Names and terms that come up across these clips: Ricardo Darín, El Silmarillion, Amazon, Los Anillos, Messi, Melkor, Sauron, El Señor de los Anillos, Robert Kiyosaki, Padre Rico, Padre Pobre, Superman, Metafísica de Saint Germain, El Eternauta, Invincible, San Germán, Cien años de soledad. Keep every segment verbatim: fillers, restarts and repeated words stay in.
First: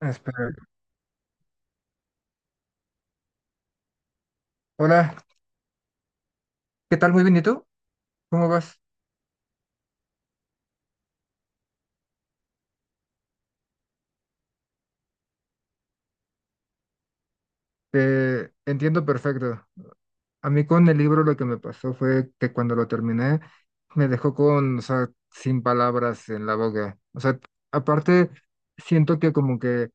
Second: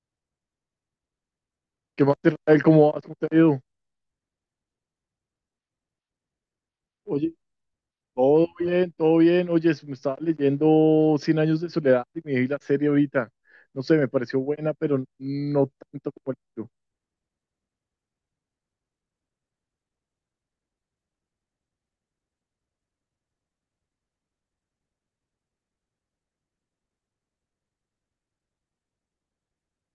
Espera. ¿Qué más, Israel? ¿Cómo vas? ¿Cómo te ha ido? Hola, ¿qué tal? Muy Oye, bien, ¿y tú? todo ¿Cómo vas? bien, todo bien. Oye, me estaba leyendo Cien años de soledad y me vi la serie ahorita. No sé, me pareció buena, pero no tanto como el libro. Te entiendo perfecto. A mí con el libro lo que me pasó fue que cuando lo terminé me dejó con, o sea, sin palabras en la boca. O sea, aparte siento que como que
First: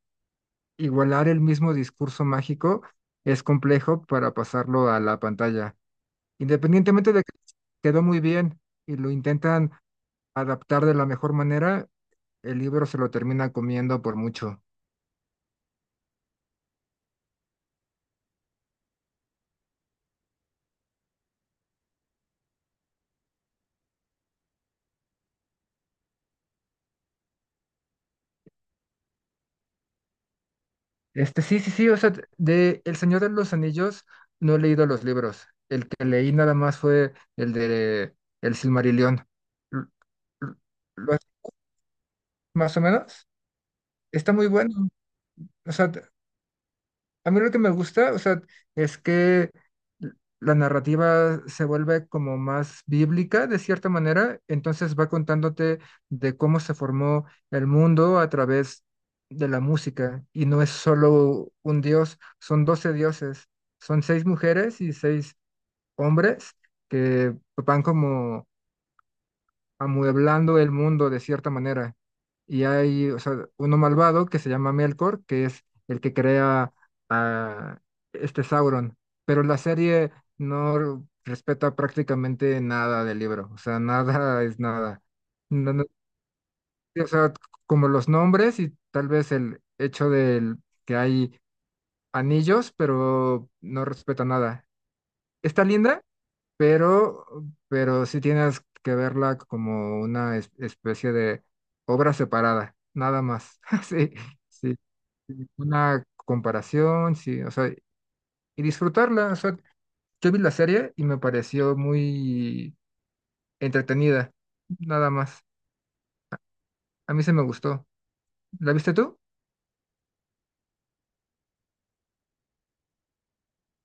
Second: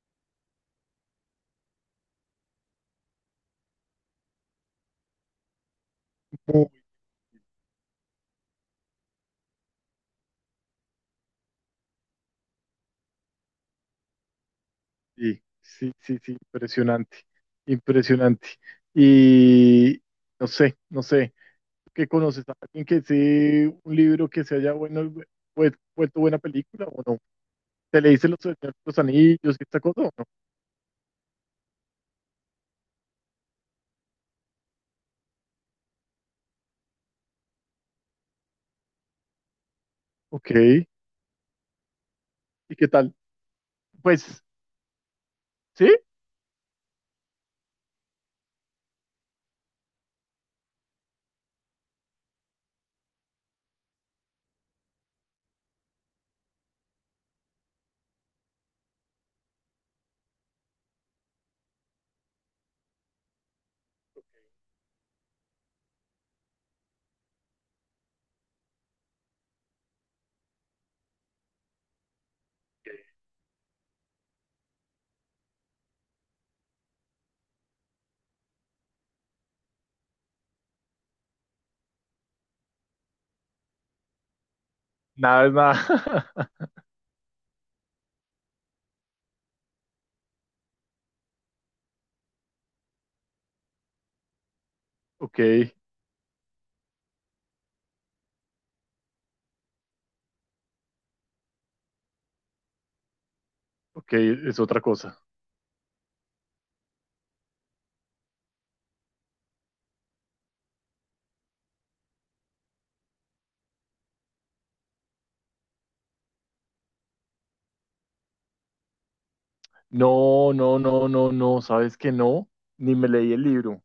igualar el mismo discurso mágico es complejo para pasarlo a la pantalla. Muy, Independientemente de que quedó muy bien y lo intentan adaptar de la mejor manera, el libro se lo termina comiendo por mucho. sí, sí, sí, sí, impresionante, impresionante. Y no sé, no sé, ¿qué conoces? ¿A ¿Alguien que sí, un libro que se haya bueno, vuel- vuelto buena película o no? ¿Te leíste Los, los Anillos y esta cosa o no? Este, sí, sí, sí, o sea, de El Señor de los Anillos no he leído los libros. El que leí nada más fue el de El Silmarillion. L- Ok, l- ¿y ¿Lo has- más o qué tal? menos? Está Pues, muy bueno. O ¿sí? sea, a mí lo que me gusta, o sea, es que la narrativa se vuelve como más bíblica de cierta manera, entonces va contándote de cómo se formó el mundo a través de la música y no es solo un dios, son doce dioses, son seis mujeres y seis hombres que van como amueblando el mundo de cierta manera. Y hay, o sea, uno malvado que se llama Melkor, que es el que crea a este Sauron. Pero la serie no respeta prácticamente nada del libro, o sea, nada es nada. Nada es No- no- nada. o sea, como los nombres y tal vez el hecho del que hay anillos, pero no respeta nada. Ok, Está linda, pero, pero sí tienes que verla como una es- especie de obra separada, nada más. ok, Sí, es sí, otra cosa. sí, una comparación, sí, o sea, y disfrutarla. O sea, yo vi la serie y me pareció muy entretenida, nada más. A mí se me gustó. ¿La viste tú? No, no, no, no, no, sabes que no, ni me leí el libro.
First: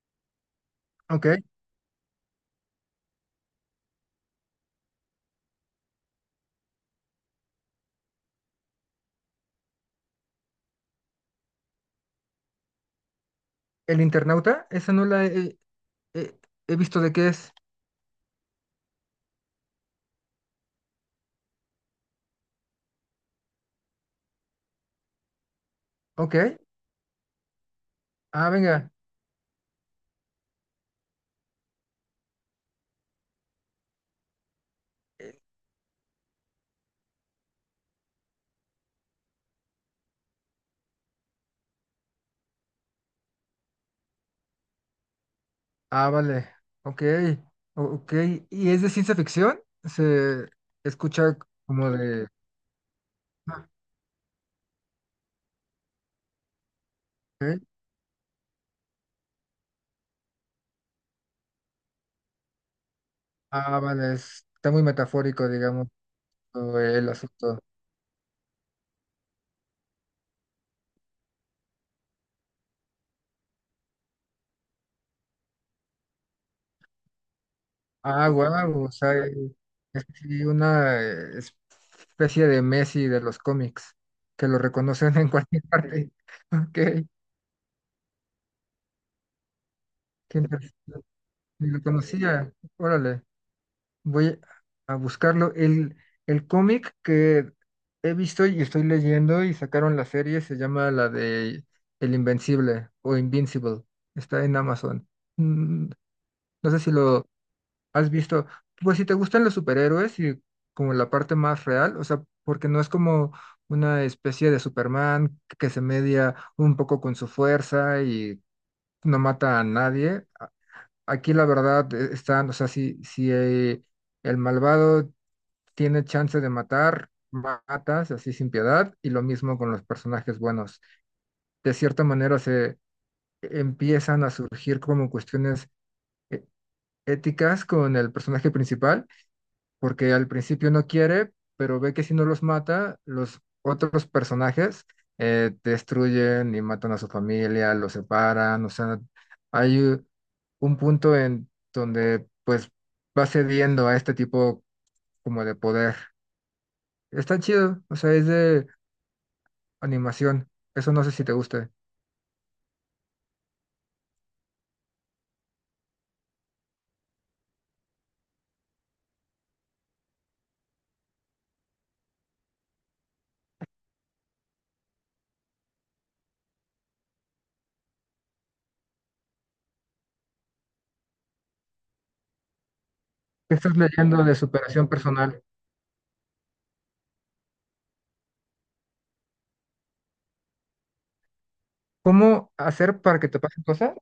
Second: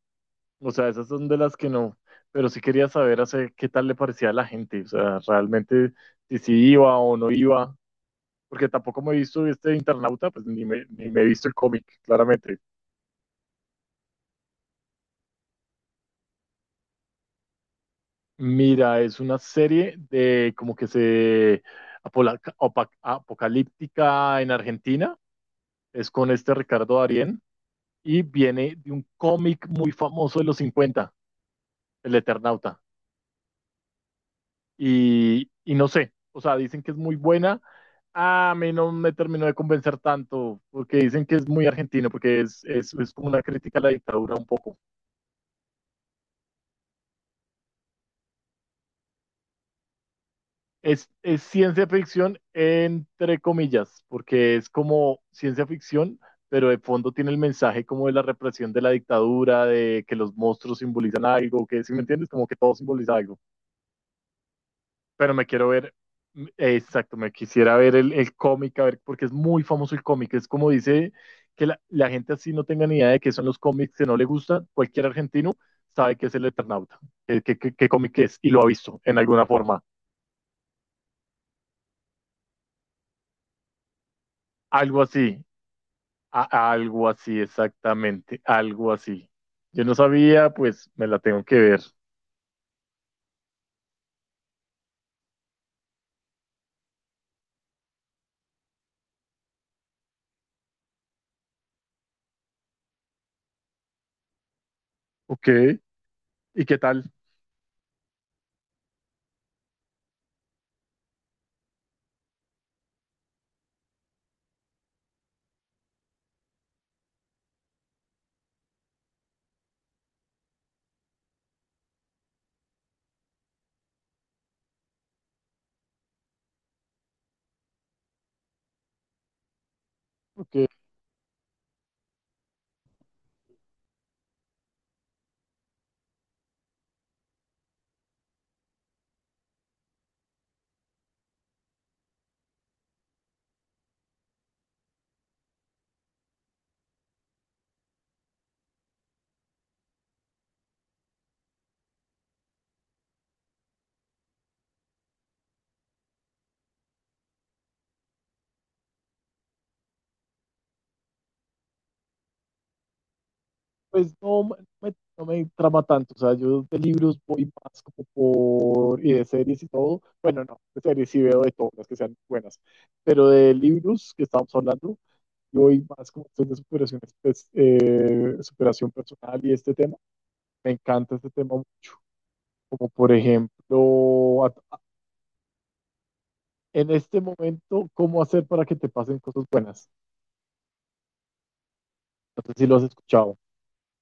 O sea, esas son Ok. de las que no, pero sí quería saber hace, qué tal le parecía a la gente, o sea, realmente si sí iba o no iba, porque tampoco me he visto este Internauta, pues ni me, ni me he visto el cómic, claramente. ¿El internauta? Esa no la he, he- he visto de qué es. Mira, es una serie de como que se apola- opa- apocalíptica en Argentina, es con este Ok. Ricardo Darín. Y Ah, viene venga. de un cómic muy famoso de los cincuenta, El Eternauta. eh, Y, y no sé, o sea, dicen que es muy buena. A mí no me terminó de convencer tanto, porque dicen que es muy argentino, porque es, es, es como una crítica a la dictadura un poco. Ah, vale. Ok. o- Ok. ¿Y es de ciencia ficción? Se Es, escucha es ciencia como de... ficción entre Ah, comillas, porque es como ciencia ficción, pero de fondo tiene el ok. mensaje como de la represión de la dictadura, de que los monstruos simbolizan algo, que si me entiendes, como que todo simboliza algo. Ah, vale. es- Está muy Pero me metafórico, quiero digamos, ver, mm, todo el exacto, me asunto. quisiera ver el, el cómic, a ver, porque es muy famoso el cómic, es como dice que la, la gente así no tenga ni idea de qué son los cómics, que no le gustan, cualquier argentino sabe que es el Eternauta, eh, qué, qué- qué cómic Ah, es, y lo ha guau. O visto sea, en es alguna forma, sí una eh, especie de Messi de los cómics, que lo algo reconocen en así, cualquier parte. Ok. a- Qué algo así, exactamente, algo así. Yo no sabía, interesante. pues me la tengo que Ni ver. lo conocía. Órale. Voy a buscarlo. El, el cómic que he visto y estoy leyendo y sacaron la serie se llama la de El Invencible o Invincible. Está en Amazon. Ok, Mm, ¿y no qué sé si tal? lo has visto. Pues si te gustan los superhéroes y como la parte más real, o sea, porque no es como una especie de Superman que se media un poco con su fuerza y no mata a nadie. A- Aquí la verdad eh, están, o sea, si si hay... El malvado tiene chance de matar, matas así sin piedad, y lo mismo con los personajes Ok. buenos. De cierta manera se empiezan a surgir como cuestiones e- éticas con el personaje principal, porque al principio no quiere, pero ve que si no los mata, los otros personajes eh, destruyen y matan a su familia, los separan, o sea, hay u- un punto en donde pues va cediendo a este tipo como de poder. Está chido, o sea, es de animación. Eso no sé si te gusta. Pues no, no me, no me trama tanto. O sea, yo de libros voy más como por, y de series y todo. Bueno, no, de series sí veo de todas las que sean buenas. Pero de libros que estamos hablando, yo voy más como este de superación, pues, eh, superación personal y este tema. Me encanta este tema mucho. Como por ¿Qué estás leyendo de ejemplo, a- superación personal? en este momento, ¿cómo hacer para que te pasen cosas buenas? No ¿Cómo sé si lo has hacer para que escuchado. te pasen cosas?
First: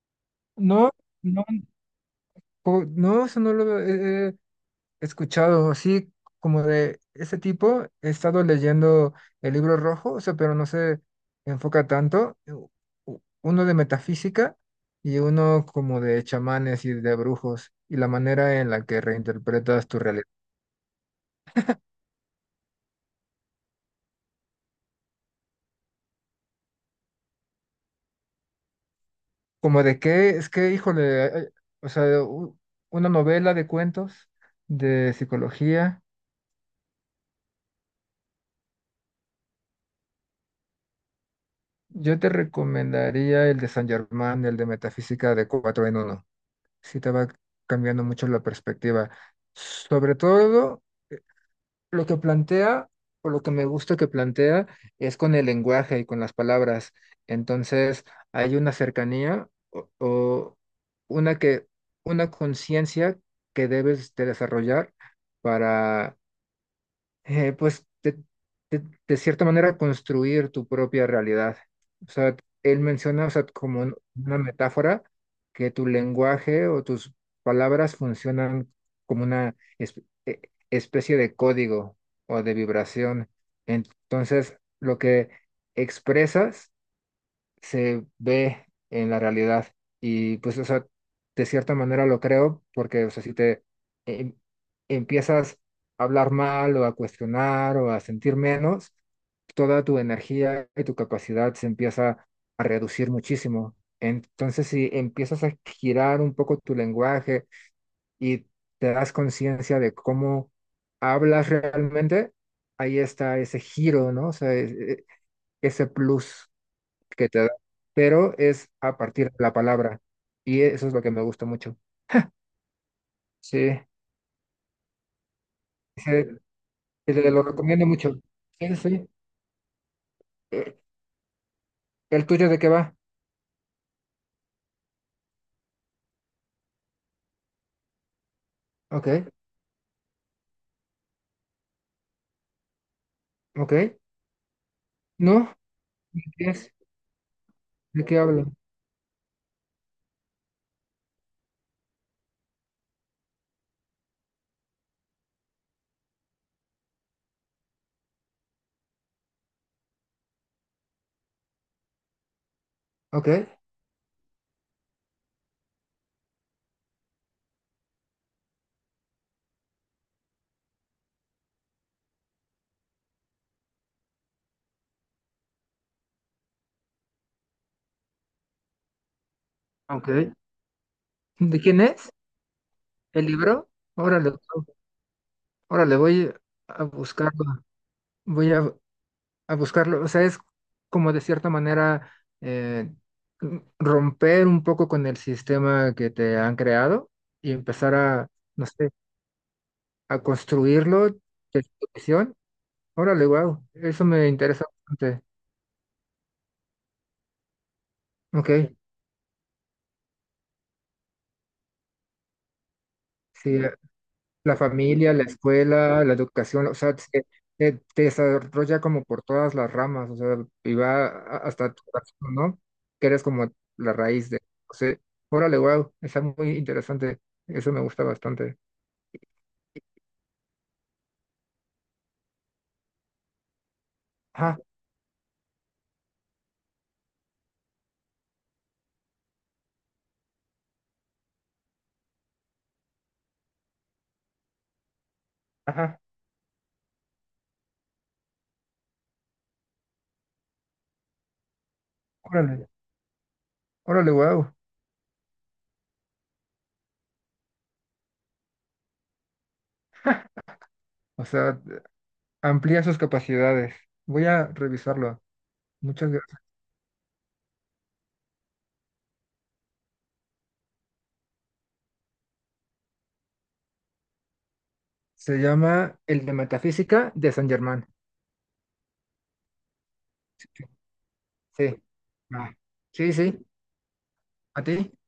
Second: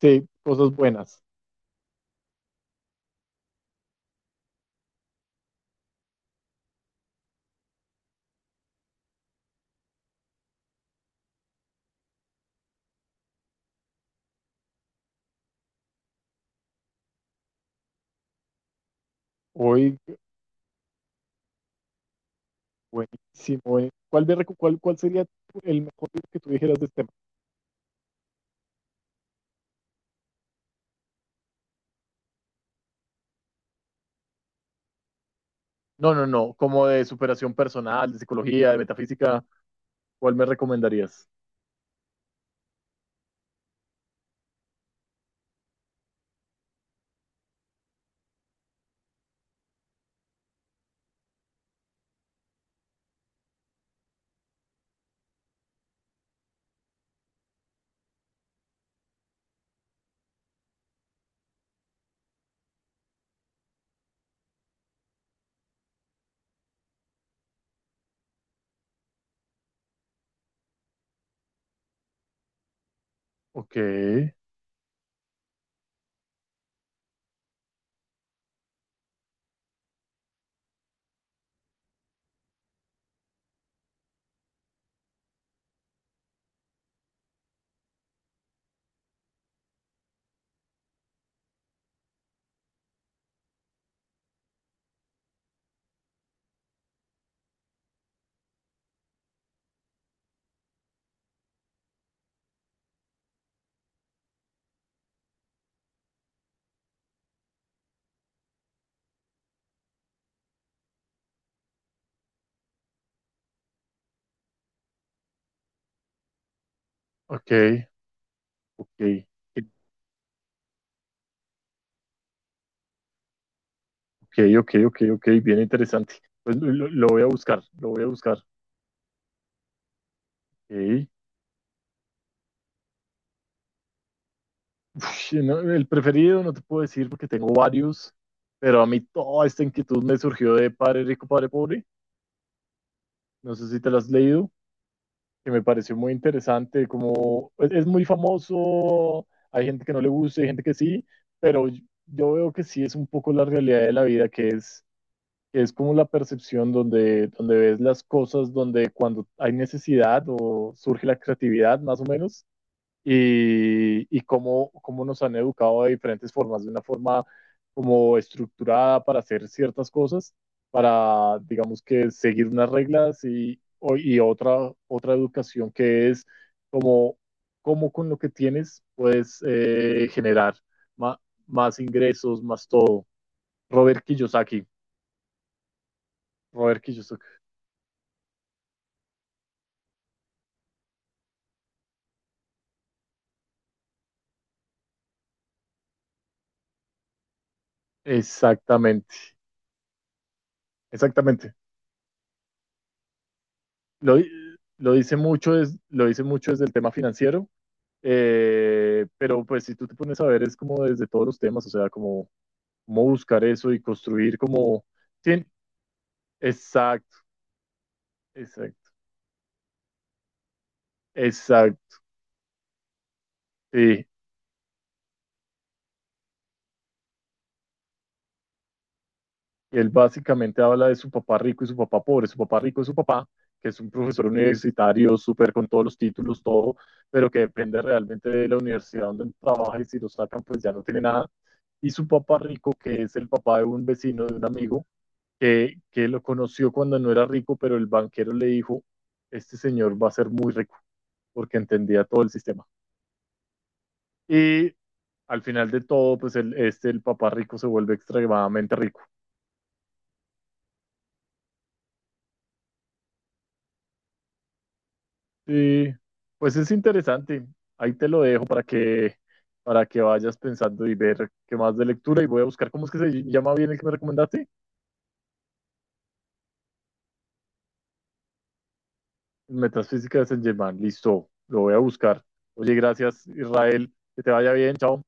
Sí, cosas No, buenas. no, po- no, eso no lo he he escuchado. Así como de ese tipo, he estado leyendo el libro rojo, o sea, pero no se enfoca tanto. U- u- Uno de metafísica y uno como de chamanes y de brujos y la manera en la que reinterpretas Hoy tu realidad. buenísimo, buenísimo. ¿Cuál, de recu- cuál, cuál sería tu- el mejor libro que tú dijeras de este tema? Como de qué, es que, híjole, hay- o sea, u- una novela de cuentos de psicología. No, no, no, como de superación personal, de psicología, de metafísica, ¿cuál me recomendarías? Yo te recomendaría el de San Germán, el de Metafísica de cuatro en uno. Sí te va cambiando mucho la perspectiva. Sobre todo. Lo que plantea, o lo que me gusta que plantea, es con el lenguaje y con las palabras. Entonces, hay una cercanía o, o una que, una conciencia que debes de desarrollar para eh, pues de, de- de cierta manera construir tu propia realidad. O sea, él menciona, o sea, Ok, como un- una metáfora que tu lenguaje o tus palabras funcionan como una es- e- especie de código o de vibración. Entonces, lo que expresas se ve en la realidad. Y pues, o sea, de cierta manera lo creo, porque, o sea, si te em- empiezas a hablar mal o a cuestionar o a sentir menos, toda tu energía y tu capacidad se empieza a reducir muchísimo. Entonces, si empiezas a girar un poco tu lenguaje y te das conciencia de cómo hablas realmente, ahí está ese giro, ¿no? O sea, e- e- ese plus que te da, ok, pero es a ok, partir de la palabra. Y e, eso es lo que me gusta mucho. Sí, ok, ok, ok, ok, bien interesante. sí, Pues lo, lo- lo voy a te lo buscar, recomiendo lo voy a mucho. buscar. Sí, sí. Eh, Ok. ¿el tuyo de qué va? Uf, no, el preferido no te puedo decir porque tengo varios, pero a mí Ok, toda esta inquietud me surgió de Padre Rico, Padre Pobre. No sé ok. si te la has leído. Que ¿No? me pareció muy ¿De qué es? interesante, como es, es muy ¿De qué hablo? famoso, hay gente que no le gusta, hay gente que sí, pero yo yo veo que sí es un poco la realidad de la vida, que es, que es como la percepción donde, donde ves las cosas, donde cuando hay necesidad o surge la creatividad, más o menos, Ok, y, y cómo, cómo nos han educado de diferentes formas, de una forma como estructurada para hacer ciertas cosas, para, digamos que, seguir unas reglas y, o- y otra, otra educación que es como cómo con lo que tienes puedes eh, ok. generar ma- ¿De más quién es? ingresos, más todo. ¿El libro? Robert Órale, Kiyosaki, órale, voy Robert a Kiyosaki, buscarlo. Voy a, a buscarlo. O sea, es como de cierta manera eh, romper un poco con el sistema que te han creado y empezar a, no sé, exactamente, a construirlo exactamente. de tu visión. Órale, wow, eso Lo, di- me interesa lo dice bastante. mucho, es, lo dice mucho desde el tema financiero. Ok, Eh, pero pues si tú te pones a ver es como desde todos los temas, o sea, como, como buscar sí, eso y construir la como... familia, la Sí, escuela, la educación, o sea, exacto, se- eh, te desarrolla exacto, como por todas las ramas, o sea, y va a- hasta tu exacto. corazón, ¿no? Que eres como la Sí. raíz de, o sea, órale, wow, está muy interesante, eso me gusta bastante. Él básicamente habla de su papá rico y su papá pobre. Su papá rico es su papá, que es un profesor Ajá, universitario, súper con todos los títulos, todo, pero que depende realmente de la universidad donde él trabaja y si lo sacan, pues ya no tiene nada. Y su papá rico, que es el papá de un vecino, de un amigo, que, ajá, que lo conoció cuando no era rico, pero el banquero le dijo, este señor va a ser muy rico, porque entendía todo el sistema. órale, órale, wow, Y al final de todo, pues el, este, el papá rico se vuelve extremadamente rico. o sea, amplía sus capacidades. Voy a revisarlo, Y muchas gracias. pues es interesante. Ahí te lo dejo para que, para que vayas pensando y ver qué más de lectura. Y voy a buscar, ¿cómo es que se llama bien el que me recomendaste? Se llama el de Metafísica de San Germán. Metafísica de Saint Germain. Listo, lo Sí, voy a buscar. ah, Oye, sí, gracias sí, Israel. Que te vaya a ti. bien. Chao.